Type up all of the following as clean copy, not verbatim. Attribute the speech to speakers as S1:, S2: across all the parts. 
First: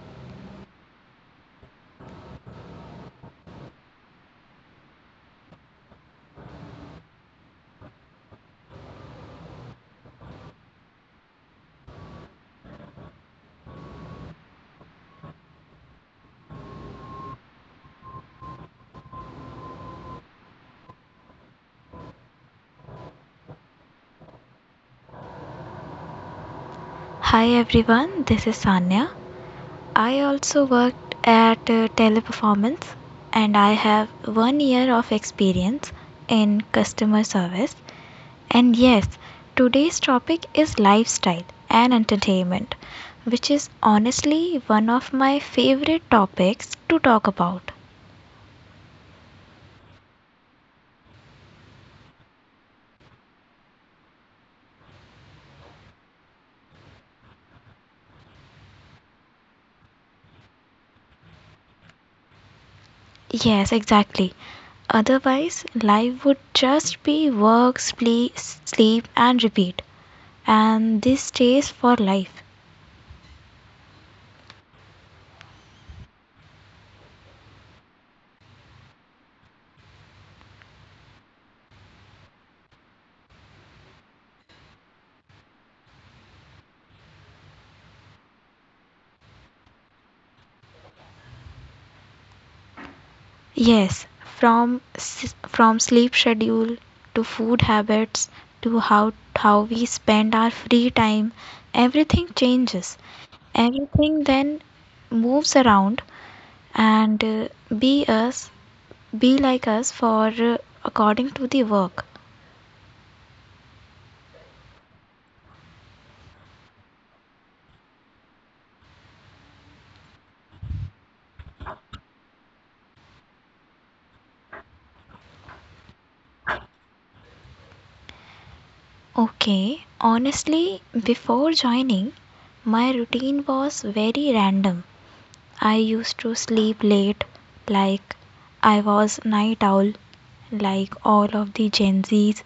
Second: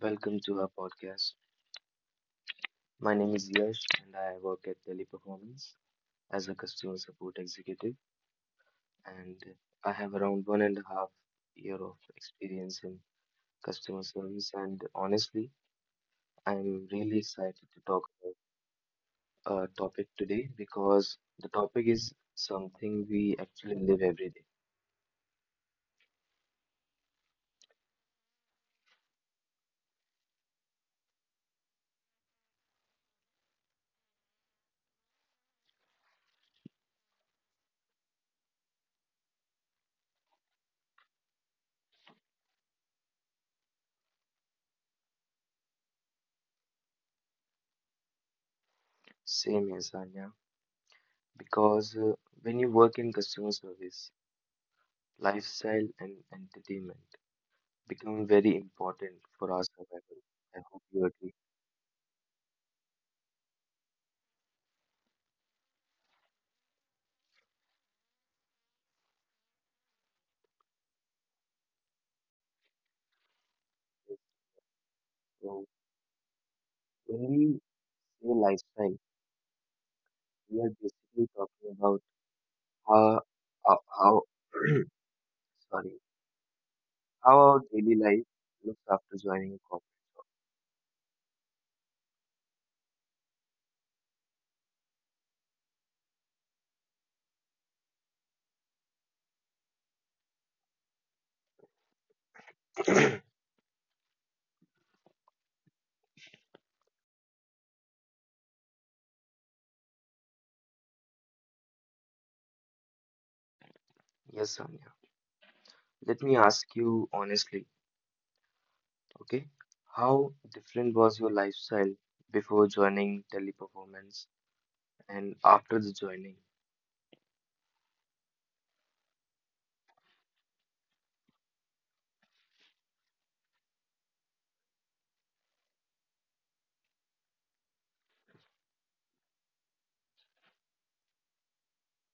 S1: welcome to our podcast. My name is Yash and I work at Teleperformance as a customer support executive and I have around 1.5 years of experience in customer service, and honestly I'm really excited to talk about a topic today because the topic is something we actually live every day.
S2: Hi everyone, this is Sanya. I also worked at Teleperformance and I have one year of experience in customer service. And yes, today's topic is lifestyle and entertainment, which is honestly one of my favorite topics to talk about.
S1: Same as Anya because when you work in customer service, lifestyle and entertainment become very important for our survival. I hope you agree.
S2: Yes, exactly. Otherwise, life would just be work, sleep, sleep, and repeat. And this stays for life.
S1: So when we say lifestyle, we are basically talking about how how sorry, how our daily life looks after joining a
S2: Yes, from sleep schedule to food habits to how we spend our free time, everything changes.
S1: corporate.
S2: Everything then moves around and be us be like us for according to the work.
S1: Yes, Sonia. Let me ask you honestly, okay? How different was your lifestyle before joining Teleperformance and after the joining?
S2: Okay, honestly, before joining, my routine was very random. I used to sleep late, like I was night owl, like all of the Gen Zs.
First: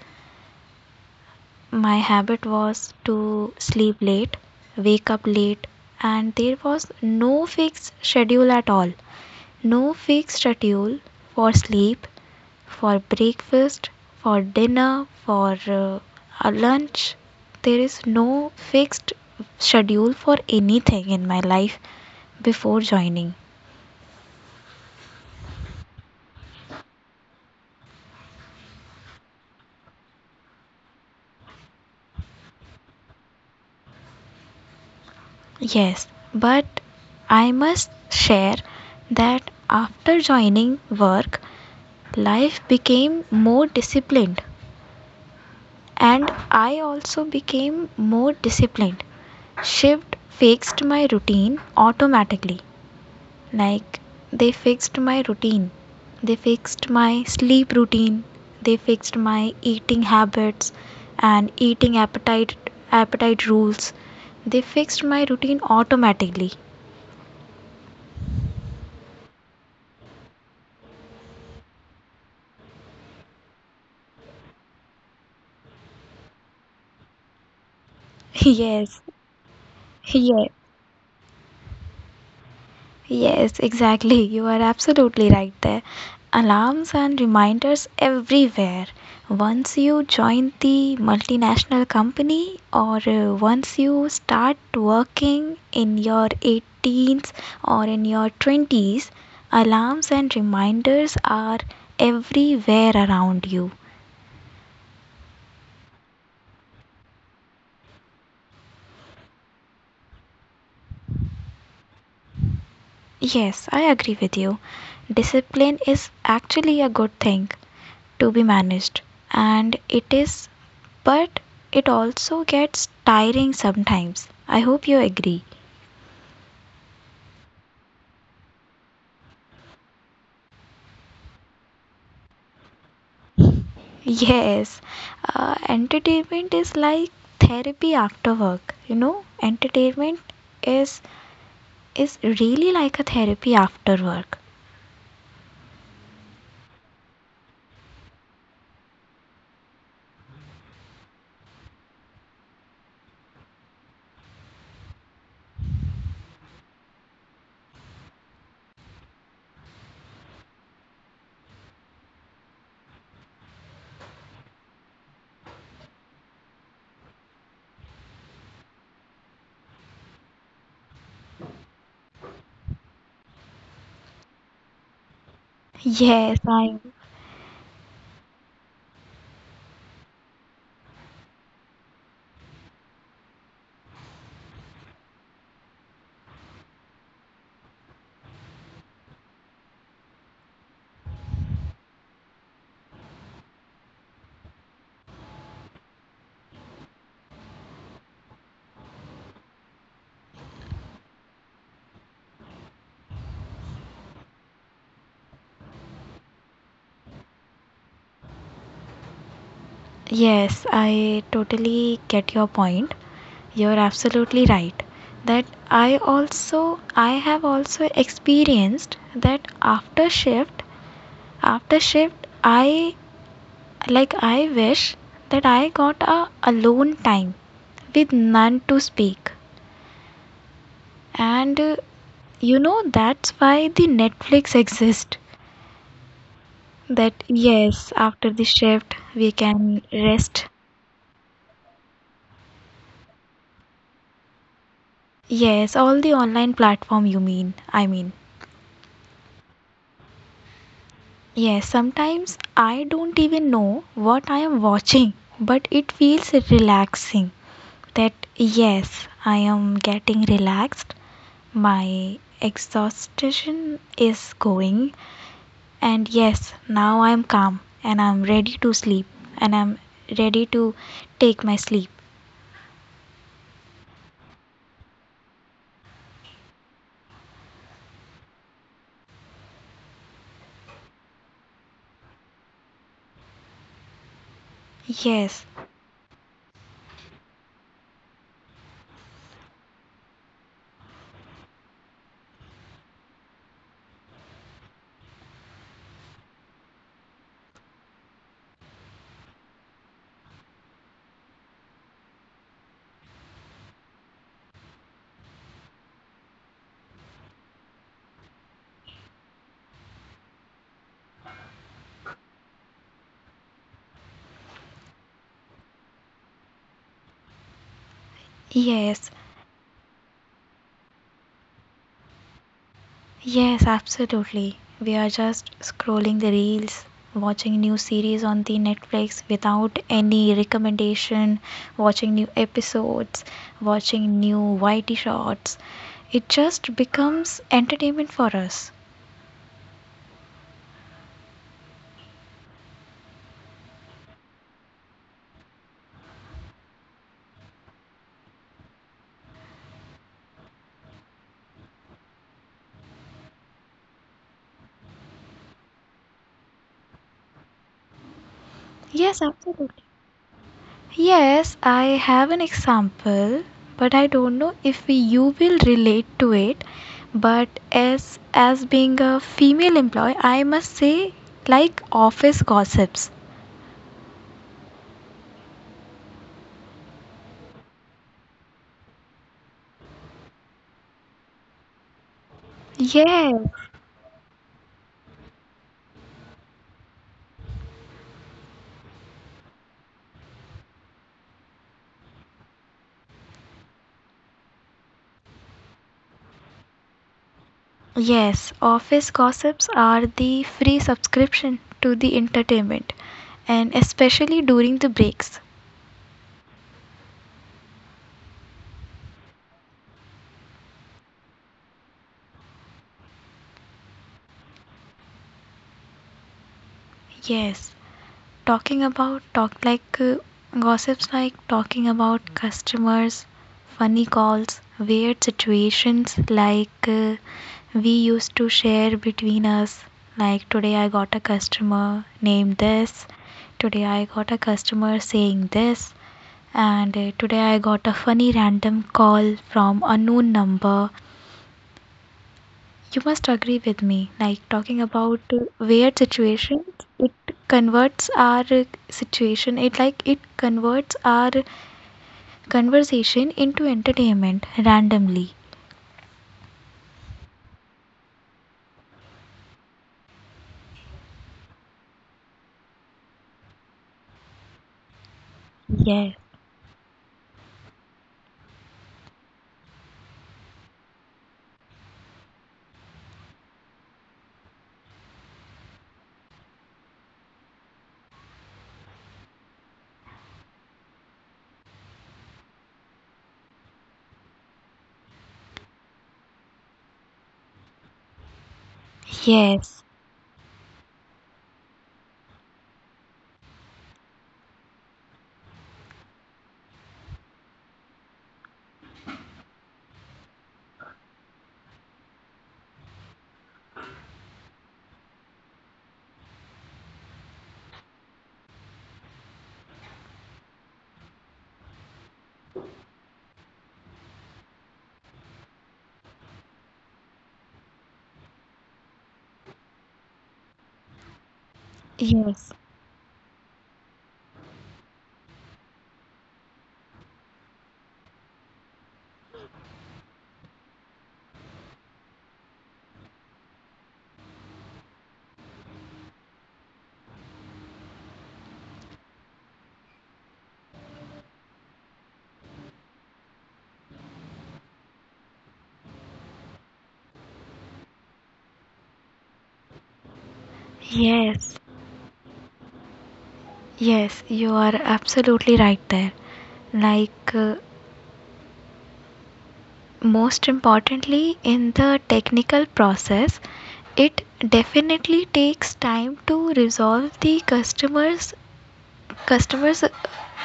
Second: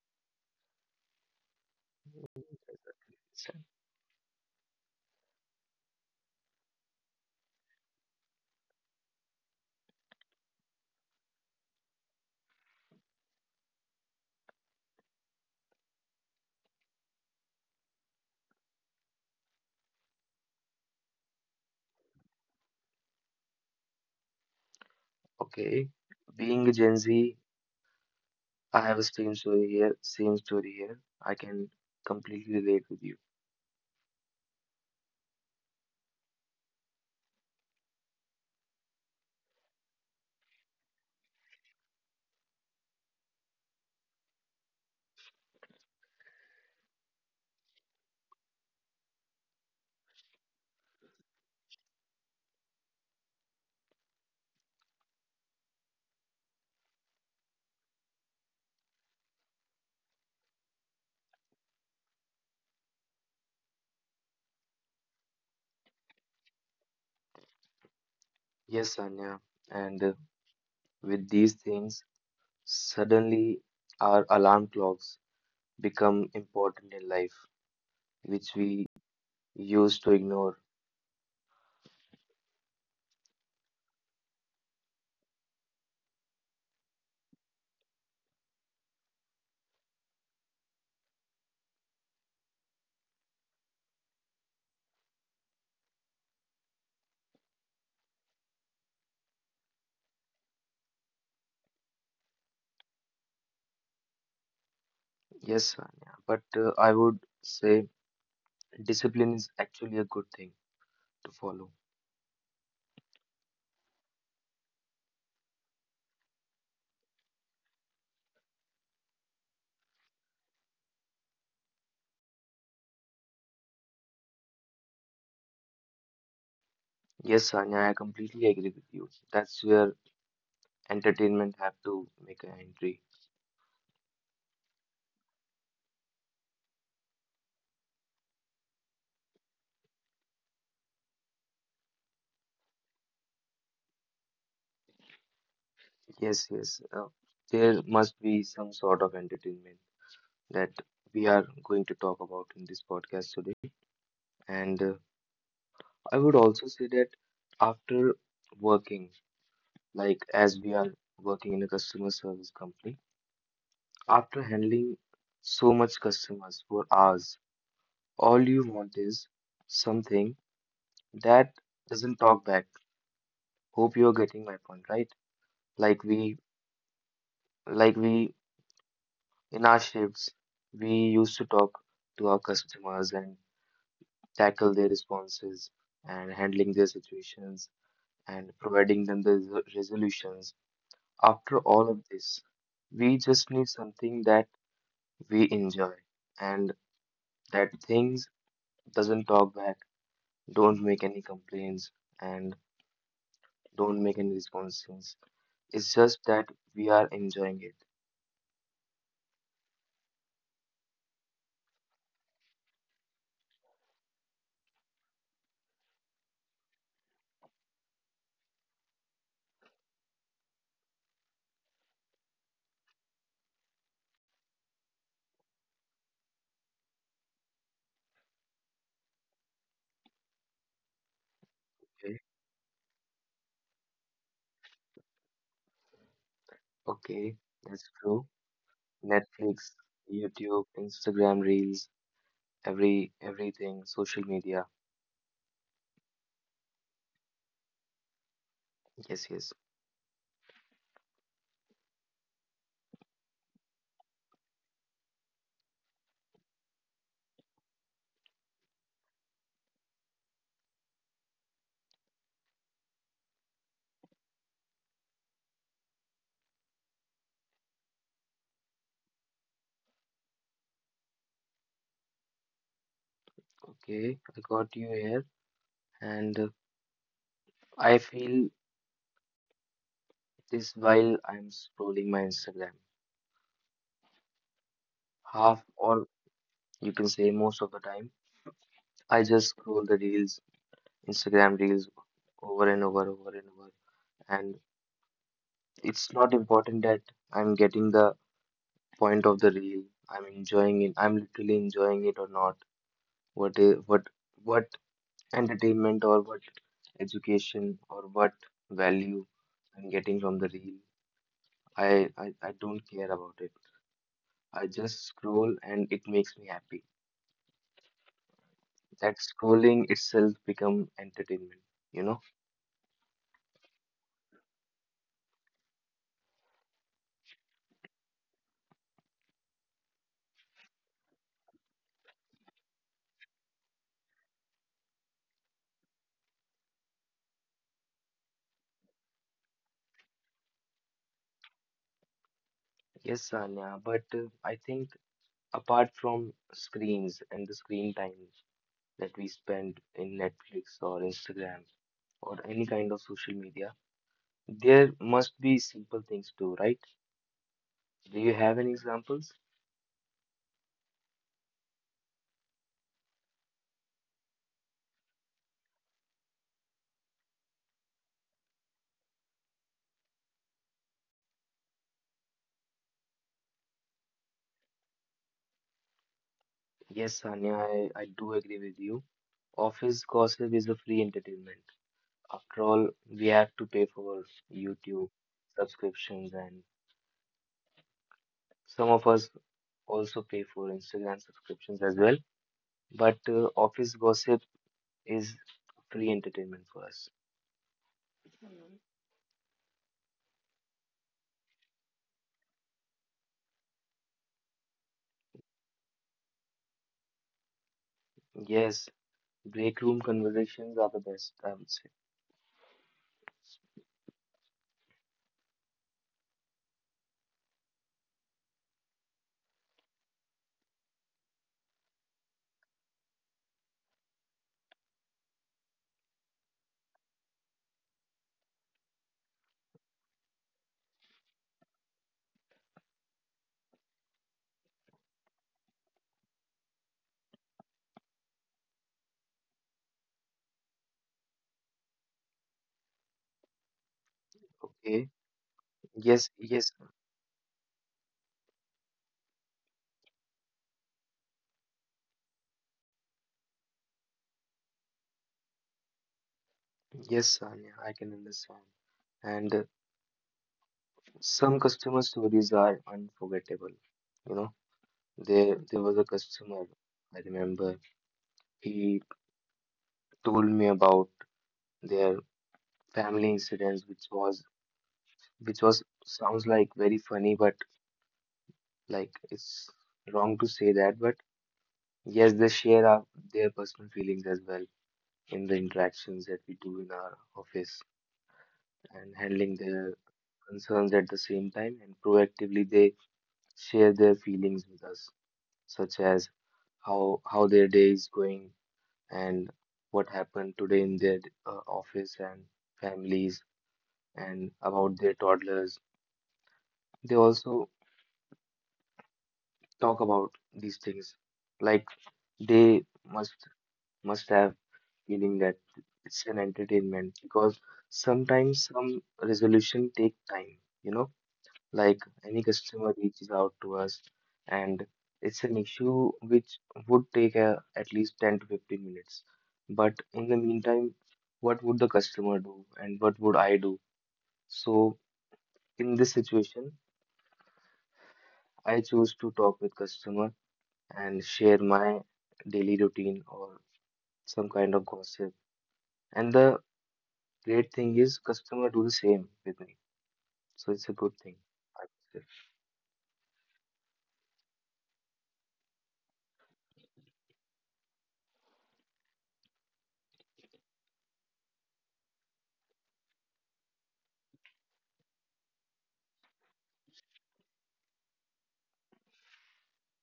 S2: My habit was to sleep late, wake up late, and there was no fixed schedule at all. No fixed schedule for sleep, for breakfast, for dinner, for a lunch. There is no fixed schedule for anything in my life before joining.
S1: Okay, being a Gen Z, I have a same story here, same story here. I can completely relate with you.
S2: Yes, but I must share that after joining work, life became more disciplined and I also became more disciplined. Shift fixed my routine automatically. Like they fixed my routine, they fixed my sleep routine, they fixed my eating habits and eating appetite rules. They fixed my routine automatically.
S1: Yes, Sanya. And with these things, suddenly our alarm clocks become important in life, which we
S2: Yes.
S1: used to
S2: Yeah,
S1: ignore.
S2: yes, exactly. You are absolutely right there. Alarms and reminders everywhere. Once you join the multinational company or once you start working in your 18s or in your 20s, alarms and reminders are everywhere around you.
S1: Yes, Sanya. But I would say discipline is actually a good thing to follow.
S2: Yes, I agree with you. Discipline is actually a good thing to be managed and it is, but it also gets tiring sometimes. I hope you agree.
S1: Yes, Sanya, I completely agree with you. That's where entertainment have to make an entry.
S2: Yes. Entertainment is like therapy after work, entertainment is is really like a therapy after work.
S1: Yes, yes. There must be some sort of entertainment that we are going to talk about in this podcast today. And I would also say that after working, like as we are working in a customer service company, after handling so much customers for hours, all you want is something that doesn't talk back. Hope you're getting my point, right? Like
S2: yes
S1: we,
S2: i
S1: like we in our shifts, we used to talk to our customers and tackle their responses and handling their situations and providing them the resolutions. After all of this, we just need something that we enjoy and that things doesn't talk back, don't make any complaints, and don't make any responses. It's just that we are enjoying it.
S2: yes i totally get your point. You're absolutely right that i also I have also experienced that after shift after shift I like I wish that I got a alone time with none to speak. And
S1: Okay,
S2: you know that's why the Netflix exists. That,
S1: okay, that's
S2: yes,
S1: true.
S2: after the shift we
S1: Netflix,
S2: can rest.
S1: YouTube, Instagram Reels, everything, social media.
S2: Yes, all the online platform you mean. I mean.
S1: Yes, yes.
S2: Yes, sometimes I don't even know what I am watching, but it feels relaxing that yes, I am getting relaxed. My exhaustion is going. And yes, now I'm calm and I'm ready to sleep and I'm ready to take my sleep.
S1: Okay, I got you here, and I feel this while I'm scrolling my Instagram. Half
S2: Yes,
S1: or you can say most of the time, I just scroll the reels, Instagram reels over and over, over and over. And it's not important that I'm getting the point of the reel. I'm enjoying it, I'm literally enjoying it or not. What is what entertainment or what education or what value I'm getting from the reel. I don't care about it. I just scroll and it makes me happy.
S2: yes,
S1: That scrolling itself become entertainment, you know?
S2: yes, absolutely. We are just scrolling the reels, watching new series on the Netflix without any recommendation, watching new episodes, watching new YT shots. It just becomes entertainment for us.
S1: Yes, Sanya, but I think apart from screens and the screen time that we spend in Netflix or Instagram or any kind of social media, there must be simple things too, right? Do you have any examples?
S2: Yes, absolutely. Yes, I have an example, but I don't know if you will relate to it. But as being a female employee, I must say like office gossips.
S1: Yes, Sanya, I do agree with you. Office gossip is a free entertainment. After all, we have to pay for
S2: Yes.
S1: YouTube subscriptions, and some of us also pay for Instagram subscriptions as well. But office gossip is free entertainment for us.
S2: Yes, office gossips are the free subscription to the entertainment, and especially during the breaks.
S1: Yes, break room conversations are the best, I would say.
S2: Yes. talking about talk like gossips, like talking about customers, funny calls, weird situations like we used to share between us. Like today I got a customer named this, today I got a customer saying this, and today I got a funny random call from unknown number. You must agree with me, like
S1: Okay.
S2: talking about
S1: Yes,
S2: weird
S1: yes,
S2: situations, it converts our situation, it converts our conversation into entertainment randomly.
S1: yes, Sanya, I can understand. And some customer stories are unforgettable. You know, there was a customer
S2: Yes,
S1: I remember. He told me about their family incidents, which was sounds like very funny, but like it's wrong to say that, but yes, they share their personal feelings as well in the interactions that we do in our office and handling their
S2: yes,
S1: concerns at the same time. And proactively, they share their feelings with us, such as how their day is going and what happened today in their office and families and about their toddlers. They also talk about these things, like they must must have feeling that it's an entertainment because sometimes some resolution take time, you know, like any customer
S2: yes,
S1: reaches out to us and it's an issue which would take at least 10 to 15 minutes. But in the meantime, what would the customer do and what would I do? So in this situation, I choose to talk with customer and share my daily routine or some kind of gossip. And the great thing is customer do the same with me. So it's a good thing,
S2: yes,
S1: I would say.
S2: yes, you are absolutely right there. Like, most importantly, in the technical process, it definitely takes time to resolve the customer's customers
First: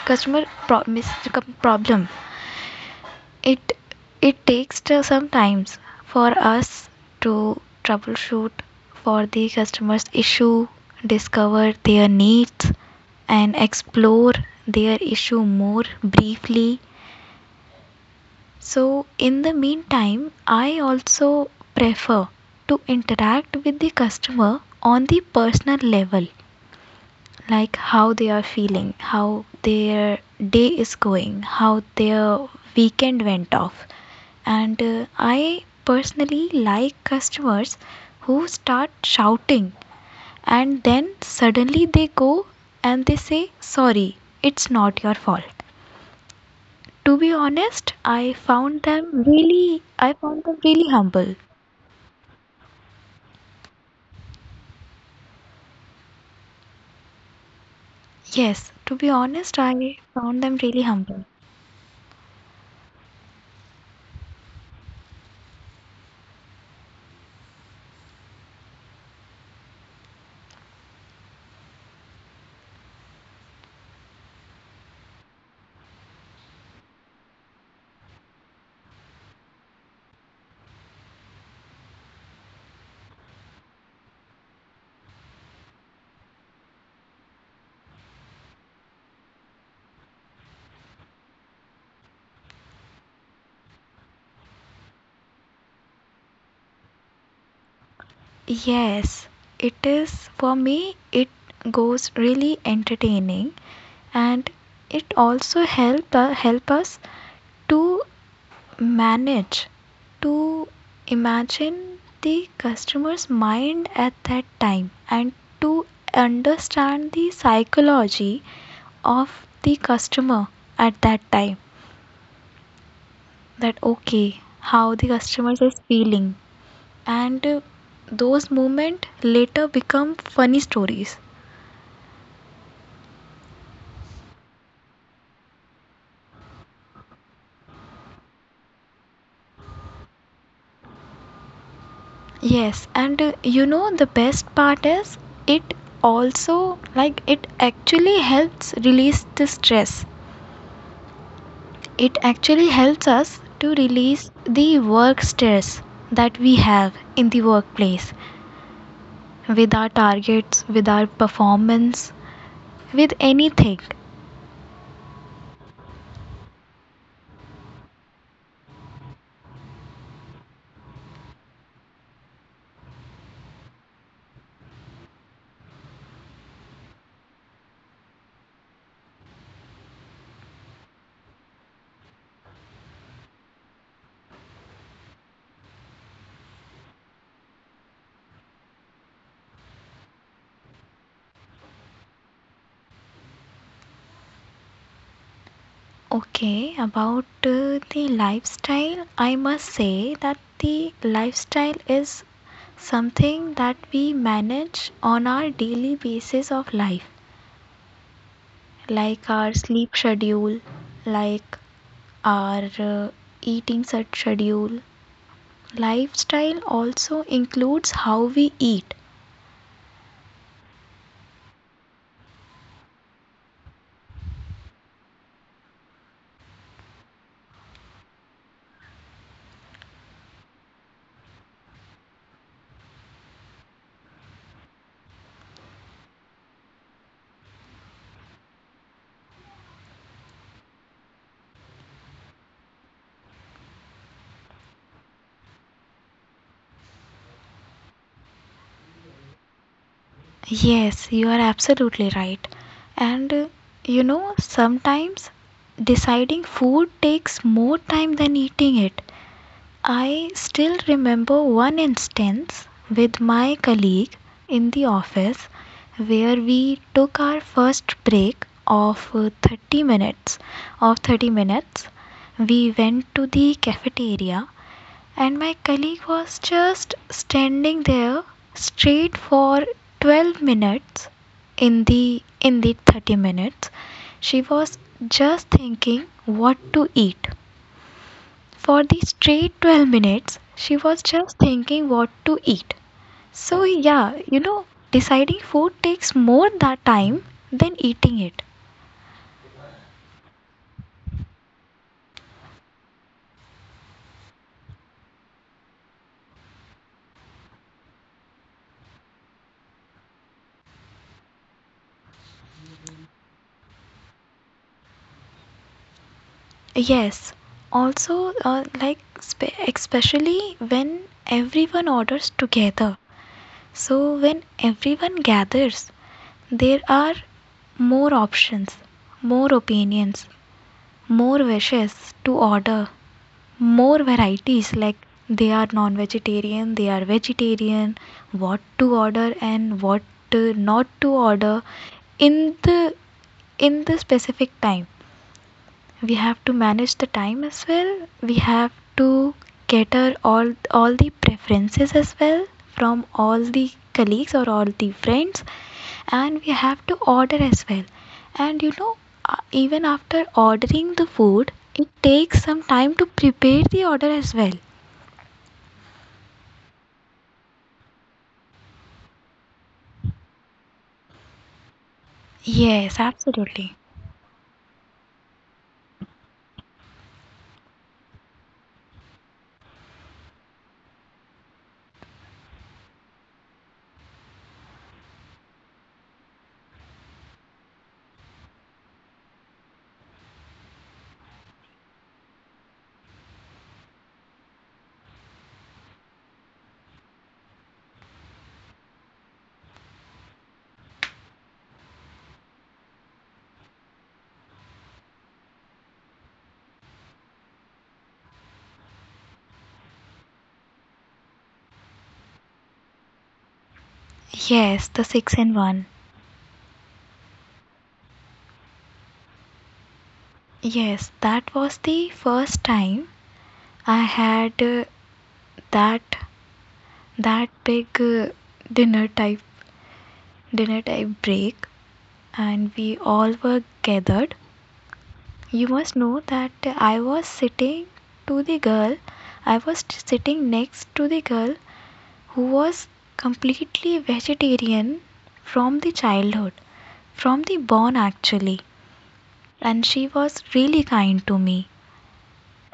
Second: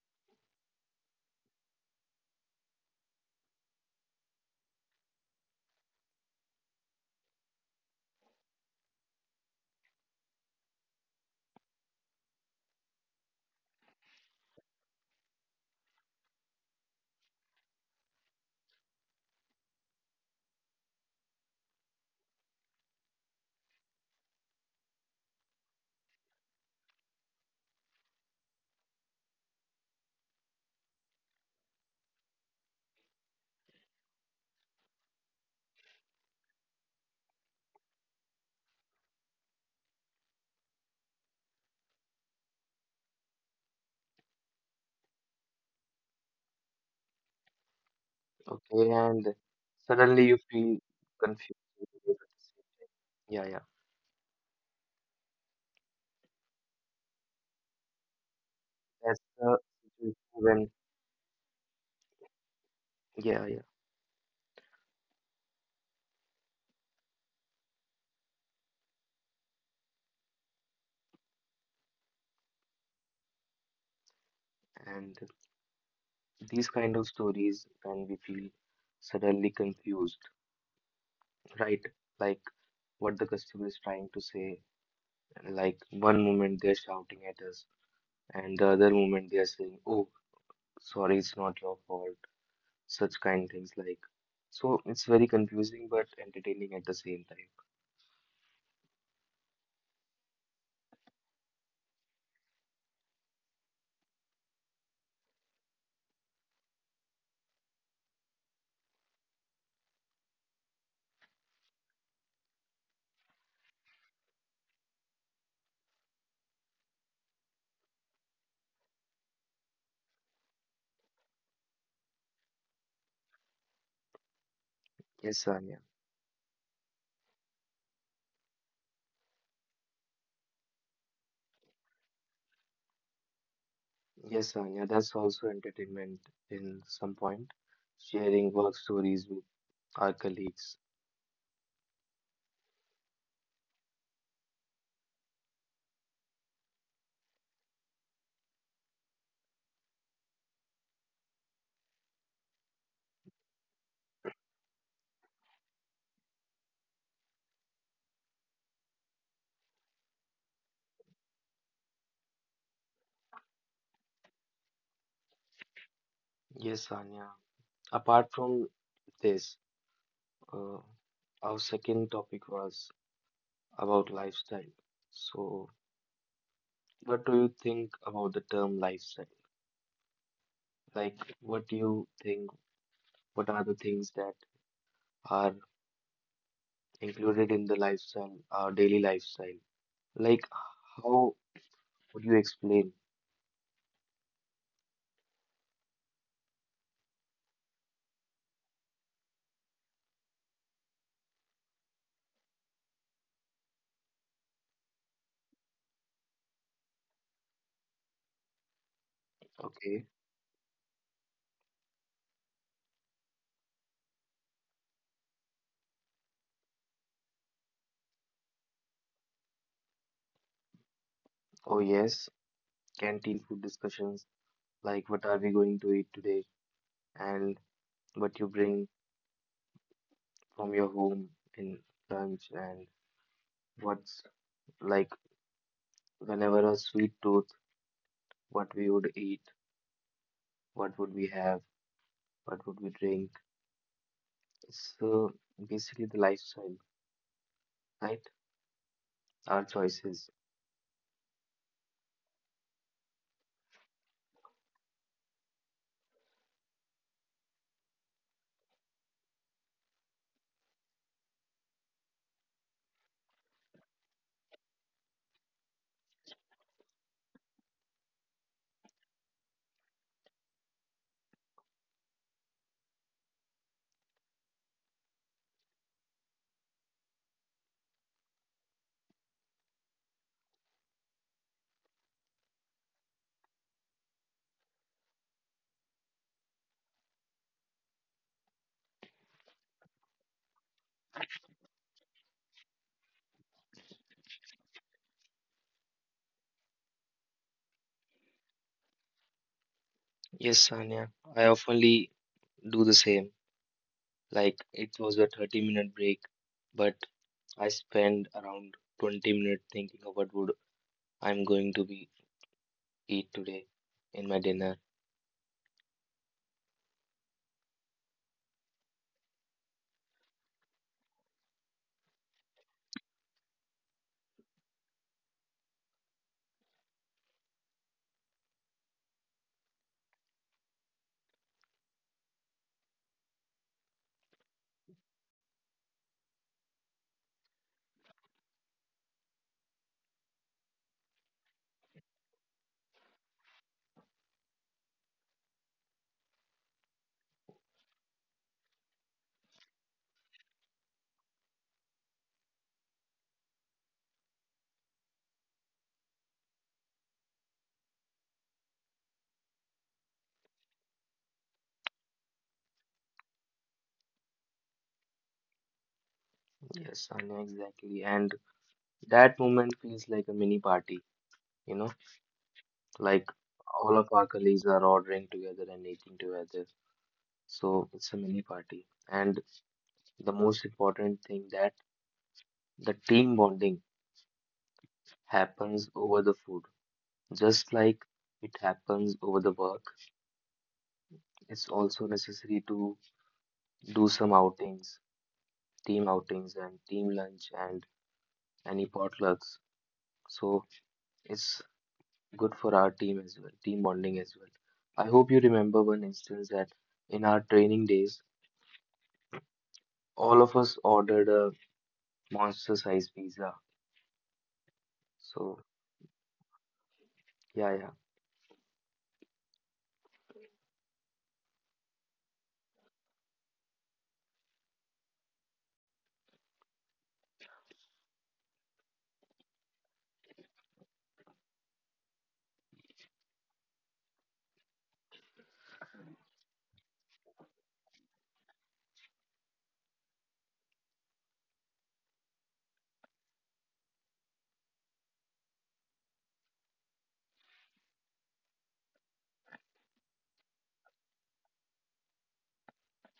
S2: customer promise problem. It it takes some times for us to troubleshoot for the customer's issue, discover their needs, and explore their issue more briefly. So, in the meantime, I also prefer to interact with the customer on the personal level, like how they are feeling, how their day is going, how their weekend went off. And I personally like customers who start shouting and then suddenly they go and they say, "Sorry, it's not your fault." To be honest, I found them
S1: Okay, and
S2: really, I found them
S1: suddenly you
S2: really
S1: feel
S2: humble.
S1: confused. Yeah, yeah.
S2: Yes, to be honest,
S1: That's
S2: I
S1: the
S2: found them
S1: situation
S2: really
S1: when,
S2: humble.
S1: yeah, yeah. And these kind of stories when we feel suddenly confused, right? Like what the customer is trying to say. Like one moment they're shouting at us, and the other moment they are saying, "Oh, sorry, it's not your fault." Such kind things like. So it's very confusing but entertaining at the same time.
S2: Yes, it is. For me, it goes really entertaining, and it also help us to manage to imagine the customer's mind at that time and to understand the psychology of the customer at that time, that okay, how the customer
S1: Yes,
S2: is
S1: Sanya.
S2: feeling. And those moments later become funny stories.
S1: Yes, Anya, that's also entertainment in some point, sharing work stories with our colleagues.
S2: Yes, and you know the best part is it also like it actually helps release the stress. It actually helps us to release the work stress that we have in the workplace, with our targets, with our performance, with anything.
S1: Yes, Anya. Apart from this, uh, our second topic was about lifestyle. So, what do you think about the term lifestyle? Like, what do you think? What are the things that are included in the lifestyle, our daily lifestyle? Like, how would you explain?
S2: Okay, about the lifestyle, I must say that the lifestyle is something that we manage on our daily basis of life, like our
S1: Okay.
S2: sleep schedule, like our eating schedule. Lifestyle also includes how we eat.
S1: Oh, yes. Canteen food discussions, like what are we going to eat today and what you bring from your home in lunch and what's like, whenever a sweet tooth, what we would eat, what would we have, what would we drink. So basically the lifestyle, right? Our choices.
S2: Yes, you are absolutely right. And you know, sometimes deciding food takes more time than eating it. I still remember one instance with my colleague in the office where we took our first break of 30 minutes of 30 minutes we went to the cafeteria, and my colleague was just standing there straight for 12 minutes. In the 30 minutes, she was just thinking what to eat for the straight 12 minutes. She was just thinking what to eat. So, yeah, deciding food takes more that time than eating it.
S1: Yes, Sanya, I oftenly do the same. Like it was a 30-minute break, but I spend around 20 minutes thinking of what would I'm going to be eat today in my dinner.
S2: Yes, also, like, especially when everyone orders together. So, when everyone gathers, there are more options, more opinions, more wishes to order, more varieties. Like, they are non vegetarian, they are vegetarian, what to order and what to not to order. In the specific time we have to manage the time as well. We have to cater all the preferences as well from all the colleagues or all the friends, and we have to order as well. And even after ordering the food, it takes some time to prepare the order as well.
S1: Yes, I know exactly. And that moment feels like a mini party, you know, like
S2: Yes,
S1: all of
S2: absolutely.
S1: our colleagues are ordering together and eating together. So it's a mini party. And the most important thing that the team bonding happens over the food. Just like it happens over the work, it's also necessary to do some outings, team outings and team lunch and any potlucks. So it's good for our team as well, team bonding as well. I hope you remember one instance that in our training days, all of us ordered a monster sized pizza.
S2: Yes, the
S1: So,
S2: 6 in 1.
S1: yeah, yeah.
S2: Yes, that was the first time I had that that big dinner type dinner type break, and we all were gathered. You must know that I was sitting to the girl. I was sitting next to the girl who was completely vegetarian from the childhood, from the born actually, and she was really kind to me.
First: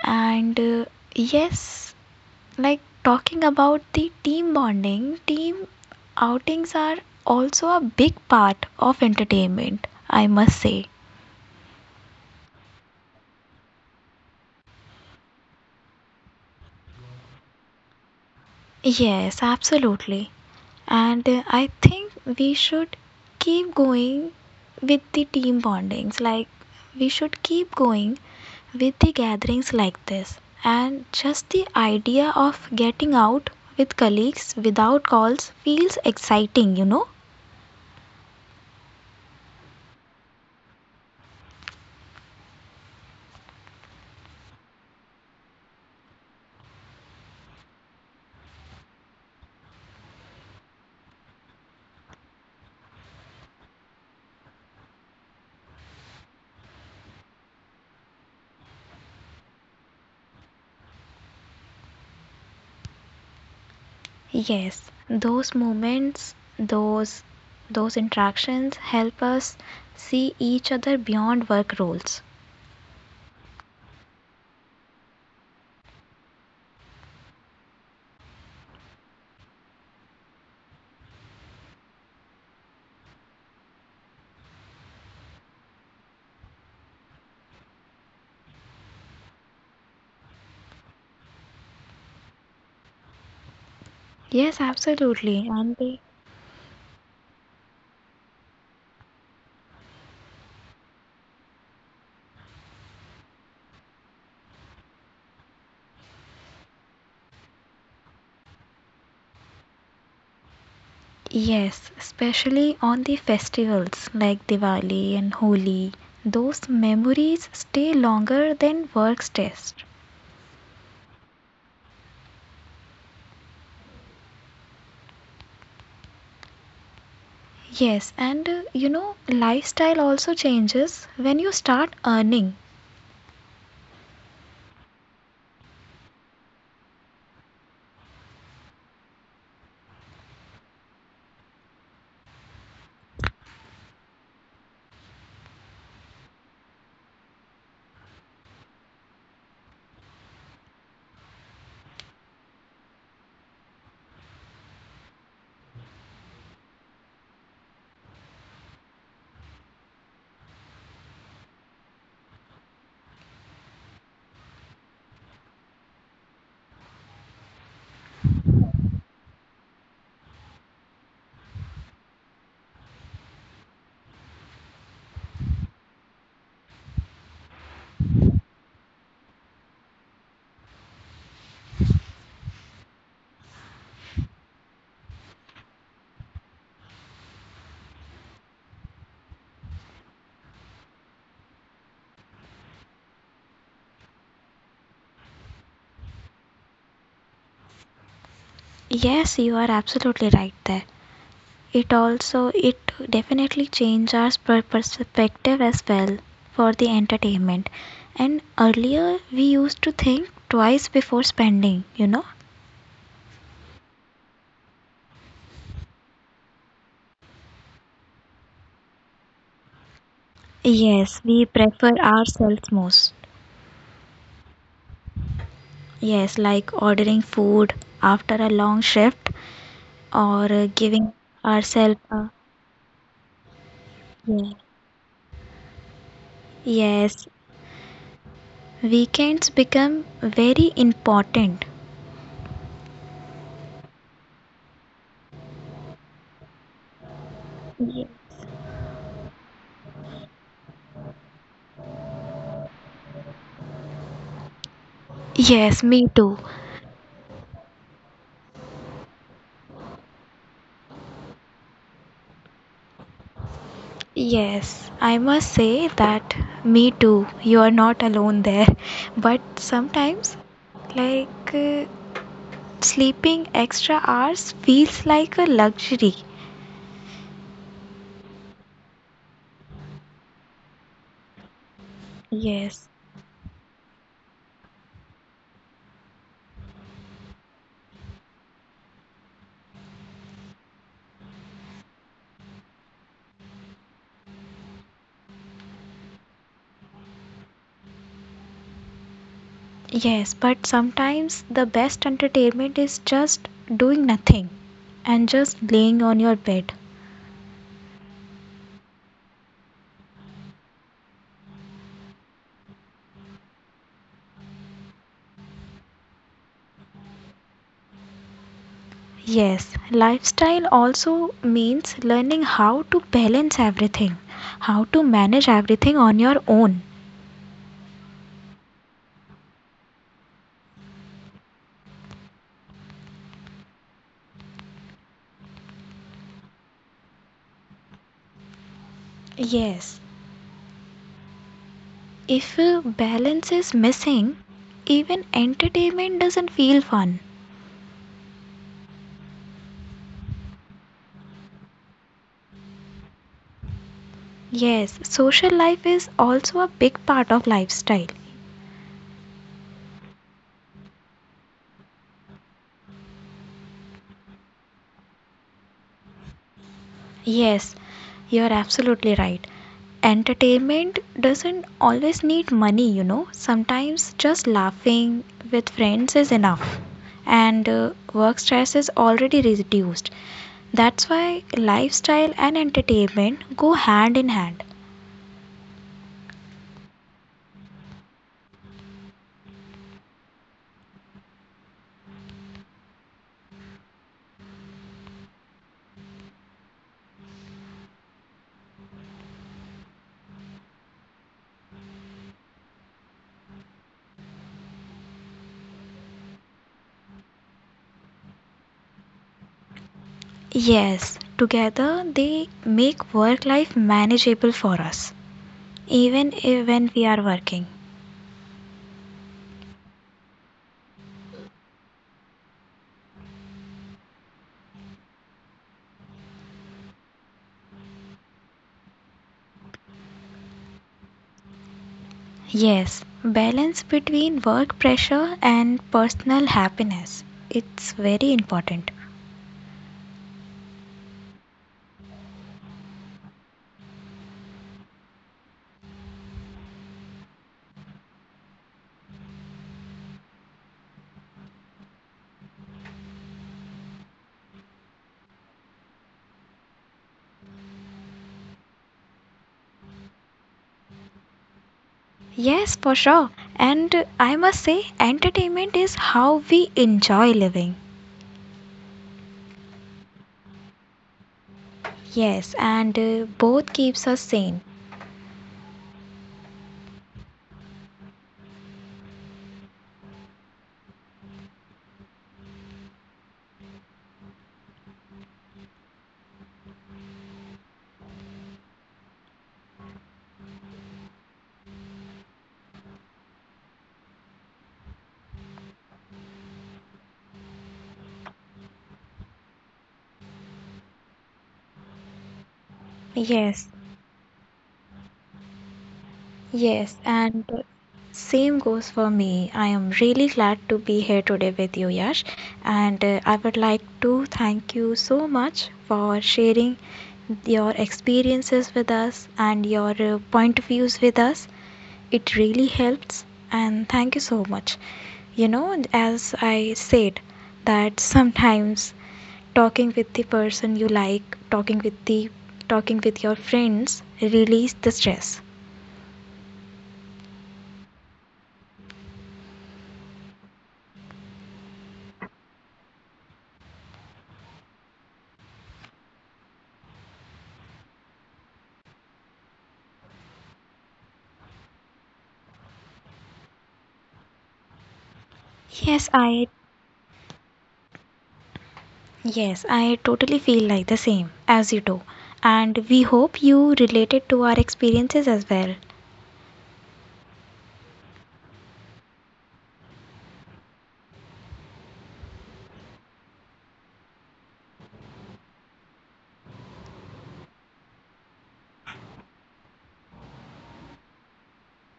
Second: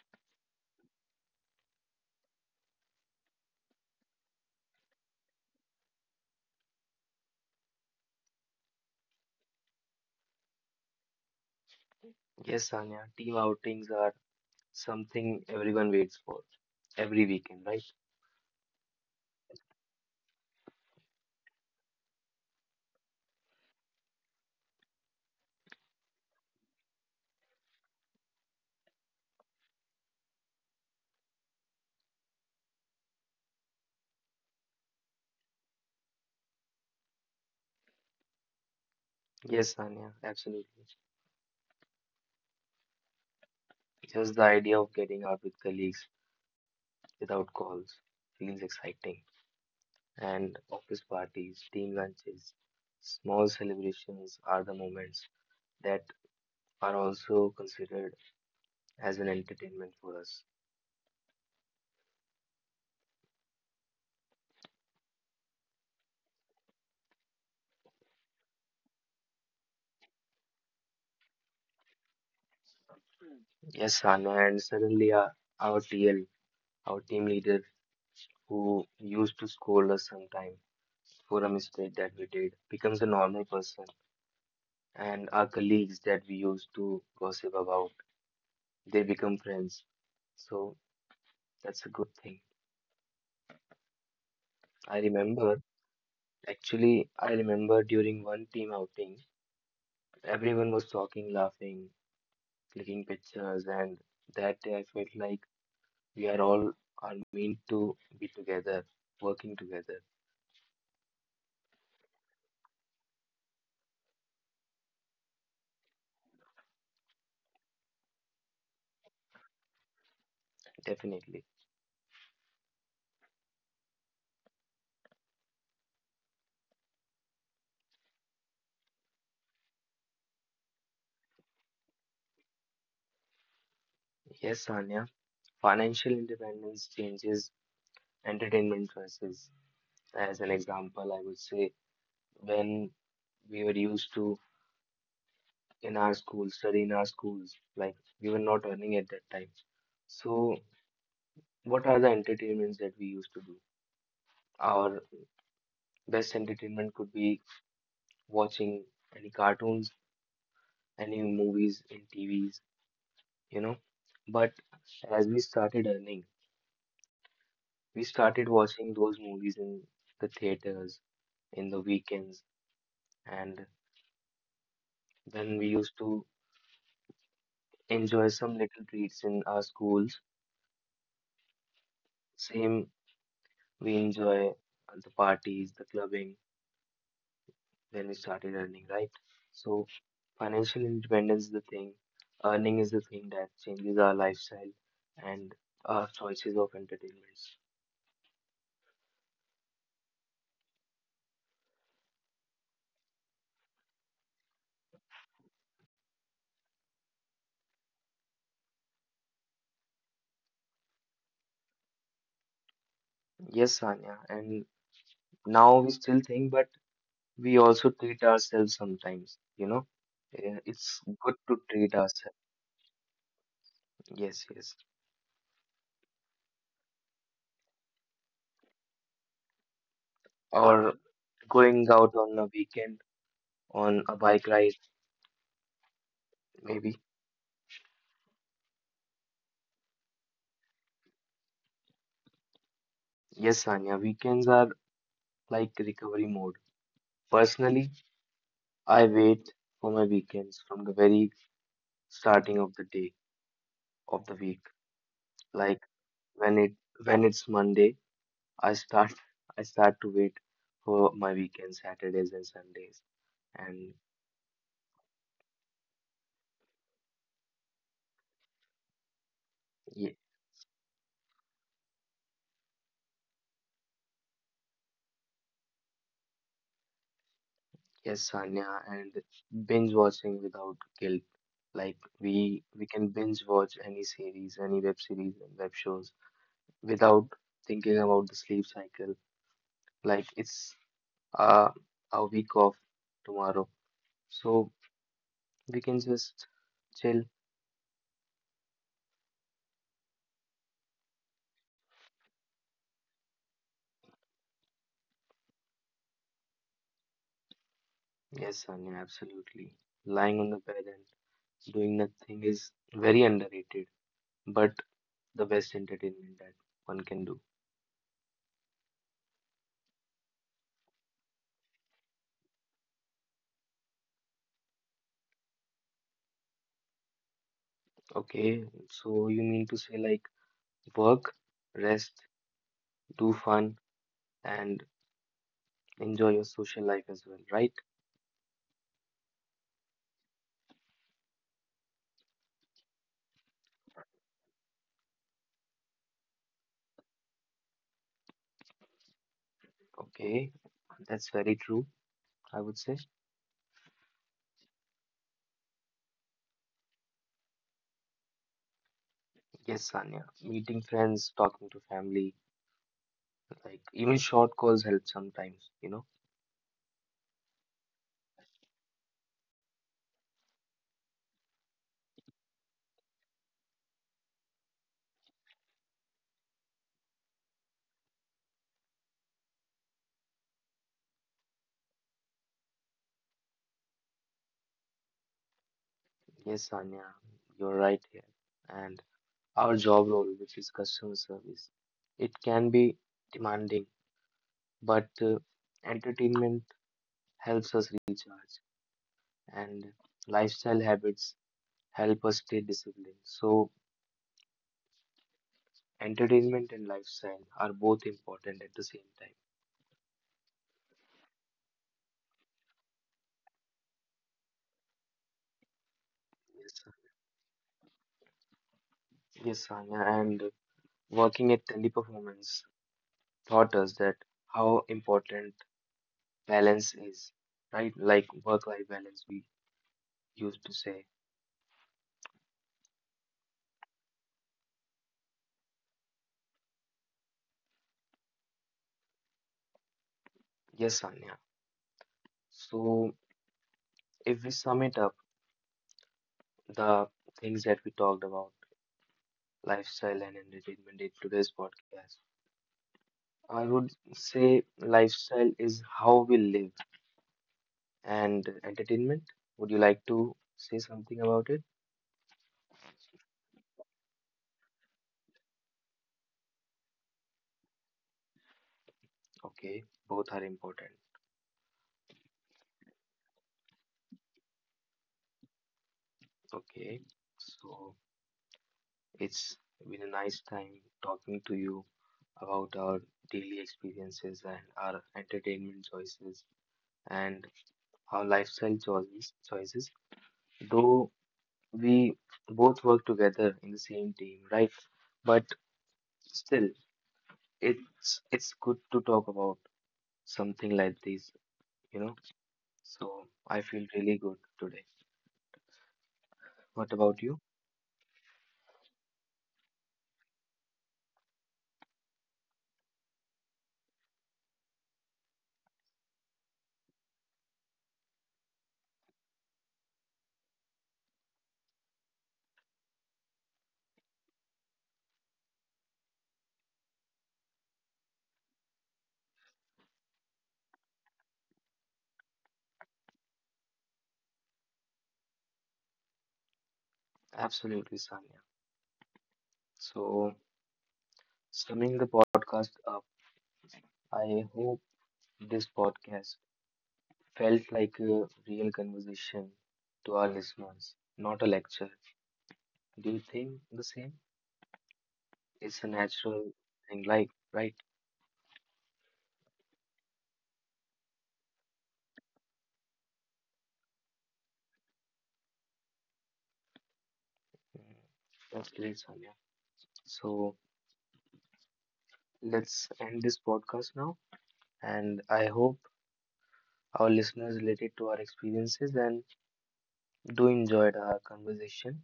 S2: And yes, like talking about the team bonding, team outings are also a big part of entertainment, I must say.
S1: Yes, Sanya, team outings are something everyone waits for every weekend, right?
S2: Yes, absolutely. And I think we should keep going with the team bondings. Like, we should keep going with the gatherings like this. And just the idea of getting out with colleagues without calls feels exciting, you know?
S1: Yes, Sanya, absolutely. Just the idea of getting out with colleagues without calls feels exciting. And office parties, team lunches, small celebrations are the moments that are also considered as an entertainment for us.
S2: Yes, those moments, those interactions help us see each other beyond work roles.
S1: Yes, Sana, and suddenly our TL, our team leader who used to scold us sometime for a mistake that we did becomes a normal person, and our colleagues that we used to gossip about, they become friends. So that's a good thing.
S2: Yes,
S1: I
S2: absolutely.
S1: remember,
S2: And they.
S1: actually I remember during one team outing, everyone was talking, laughing, clicking pictures, and that day I felt like we are all are meant to be together, working together,
S2: Yes, especially on the festivals like Diwali and Holi. Those memories stay longer than work's test.
S1: definitely.
S2: Yes, and lifestyle also changes when you start earning.
S1: Yes, Sanya, financial independence changes entertainment choices. As an example, I would say when we were used to in our schools, study in our schools, like we were not earning at that time. So, what are the entertainments that we used to do? Our best entertainment could be watching any cartoons, any movies in TVs, you know. But as we started earning, we started watching those movies in the theaters, in the weekends, and then we used to enjoy some little treats in our schools. Same, we enjoy the parties, the clubbing, then we started earning, right? So, financial independence is the thing, earning is the thing that changes our lifestyle and our choices of entertainments.
S2: Yes, you are absolutely right there. It definitely change our perspective as well for the entertainment. And earlier we used to think twice before spending.
S1: Yes, Sanya, and now we still think, but we also treat ourselves sometimes, you know. It's good
S2: Yes,
S1: to
S2: we
S1: treat
S2: prefer
S1: ourselves.
S2: ourselves most.
S1: Yes, yes.
S2: Yes, like ordering food after a long shift, or
S1: Or
S2: giving
S1: going
S2: ourselves
S1: out
S2: a,
S1: on a weekend on a bike
S2: yeah.
S1: ride, maybe.
S2: Yes, weekends become very important.
S1: Yes, Sanya, weekends are like recovery mode. Personally,
S2: Ye-
S1: I wait for my weekends from the very starting of the day of the week. Like
S2: yes, me too.
S1: when it when it's Monday, I start I start to wait for my weekends, Saturdays and Sundays. And
S2: Yes, I must say that me too. You are not alone there. But
S1: yeah,
S2: sometimes, like sleeping extra hours feels like a luxury.
S1: yes, Sanya, and binge watching without guilt. Like we
S2: Yes,
S1: can binge watch any series, any web series and web shows without thinking about the sleep cycle. Like it's uh, a week off tomorrow. So we can just chill.
S2: yes, but sometimes the best entertainment is just doing nothing and just laying on your bed.
S1: Yes, Sanya, absolutely. Lying on the bed and doing nothing is very underrated, but the best entertainment that one can do.
S2: Yes, lifestyle also means learning how to balance everything, how to manage everything on your own.
S1: Okay, so you mean to say like work, rest, do fun and enjoy your social life as well, right?
S2: Yes, if balance is missing, even entertainment doesn't feel fun.
S1: Okay, that's very true, I would say.
S2: Yes, social life is also a big part of lifestyle.
S1: Yes, Sanya, meeting friends, talking to family, like even short calls help sometimes, you know?
S2: Yes, you're absolutely right. Entertainment doesn't always need money. Sometimes just laughing with friends is enough. And work stress is already reduced. That's why lifestyle and entertainment go hand in hand.
S1: Yes, Sanya, you're right here. And our job role, which is customer service, it can be demanding, but entertainment helps us recharge, and lifestyle habits help us stay disciplined. So, entertainment and lifestyle are both important at the same time.
S2: Yes, together they make work life manageable for us, even if
S1: Yes,
S2: when
S1: sir.
S2: we are working.
S1: Yes, Sanya, and working at Teleperformance taught us that how important balance is, right? Like work-life balance, we used to say.
S2: Yes, balance between work pressure and personal happiness. It's very important.
S1: Yes, Sanya. So if we sum it up, the things that we talked about, lifestyle and entertainment in today's podcast, I would say lifestyle is how we live and entertainment. Would you like to say something about it?
S2: Yes, for sure. And I must say, entertainment is how we enjoy living.
S1: Okay, both are important.
S2: Yes, and both keeps us sane.
S1: Okay, so it's been a nice time talking to you about our daily experiences and our entertainment choices and our lifestyle choices. Choices, though we both work together in the same team, right? But still, it's good to talk about something like this, you know. So I
S2: Yes,
S1: feel really good today. What
S2: yes,
S1: about you?
S2: and same goes for me. I am really glad to be here today with you, Yash. And I would like to thank you so much for sharing your experiences with us and your point of views with us. It really helps. And thank you so much. You know, and as I said, that sometimes talking with the person you like, talking with your friends, release the stress.
S1: Absolutely, Sanya. So summing the podcast up, I hope this podcast felt like a real conversation to our listeners, not a lecture. Do you think the same? It's a
S2: Yes,
S1: natural
S2: I.
S1: thing, like, right?
S2: Yes, I totally feel like the same as you do. And we hope you related to our experiences as well.
S1: Mm, that's great, Sonia. So let's end this podcast now, and I hope our listeners related to our experiences and do enjoyed our conversation.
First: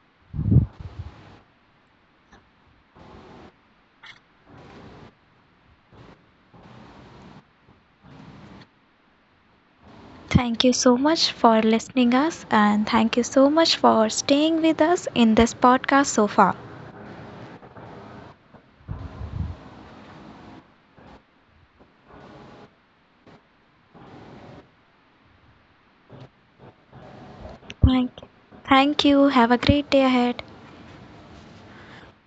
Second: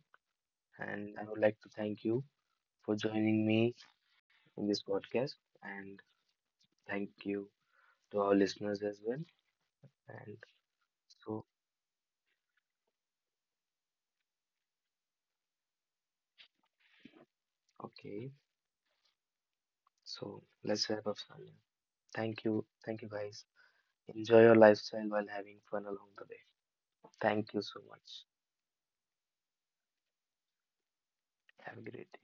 S1: And I would like to thank you for joining me in this podcast, and thank you to our listeners as well. And
S2: Thank you so much
S1: so,
S2: for listening us and thank you so much for staying with us in this podcast so far.
S1: okay, so let's wrap up, Sonia. Thank you. Thank you, guys. Enjoy your lifestyle while having fun along the way. Thank you so
S2: Thank
S1: much.
S2: Thank you. Have a great day ahead.
S1: Have a great day.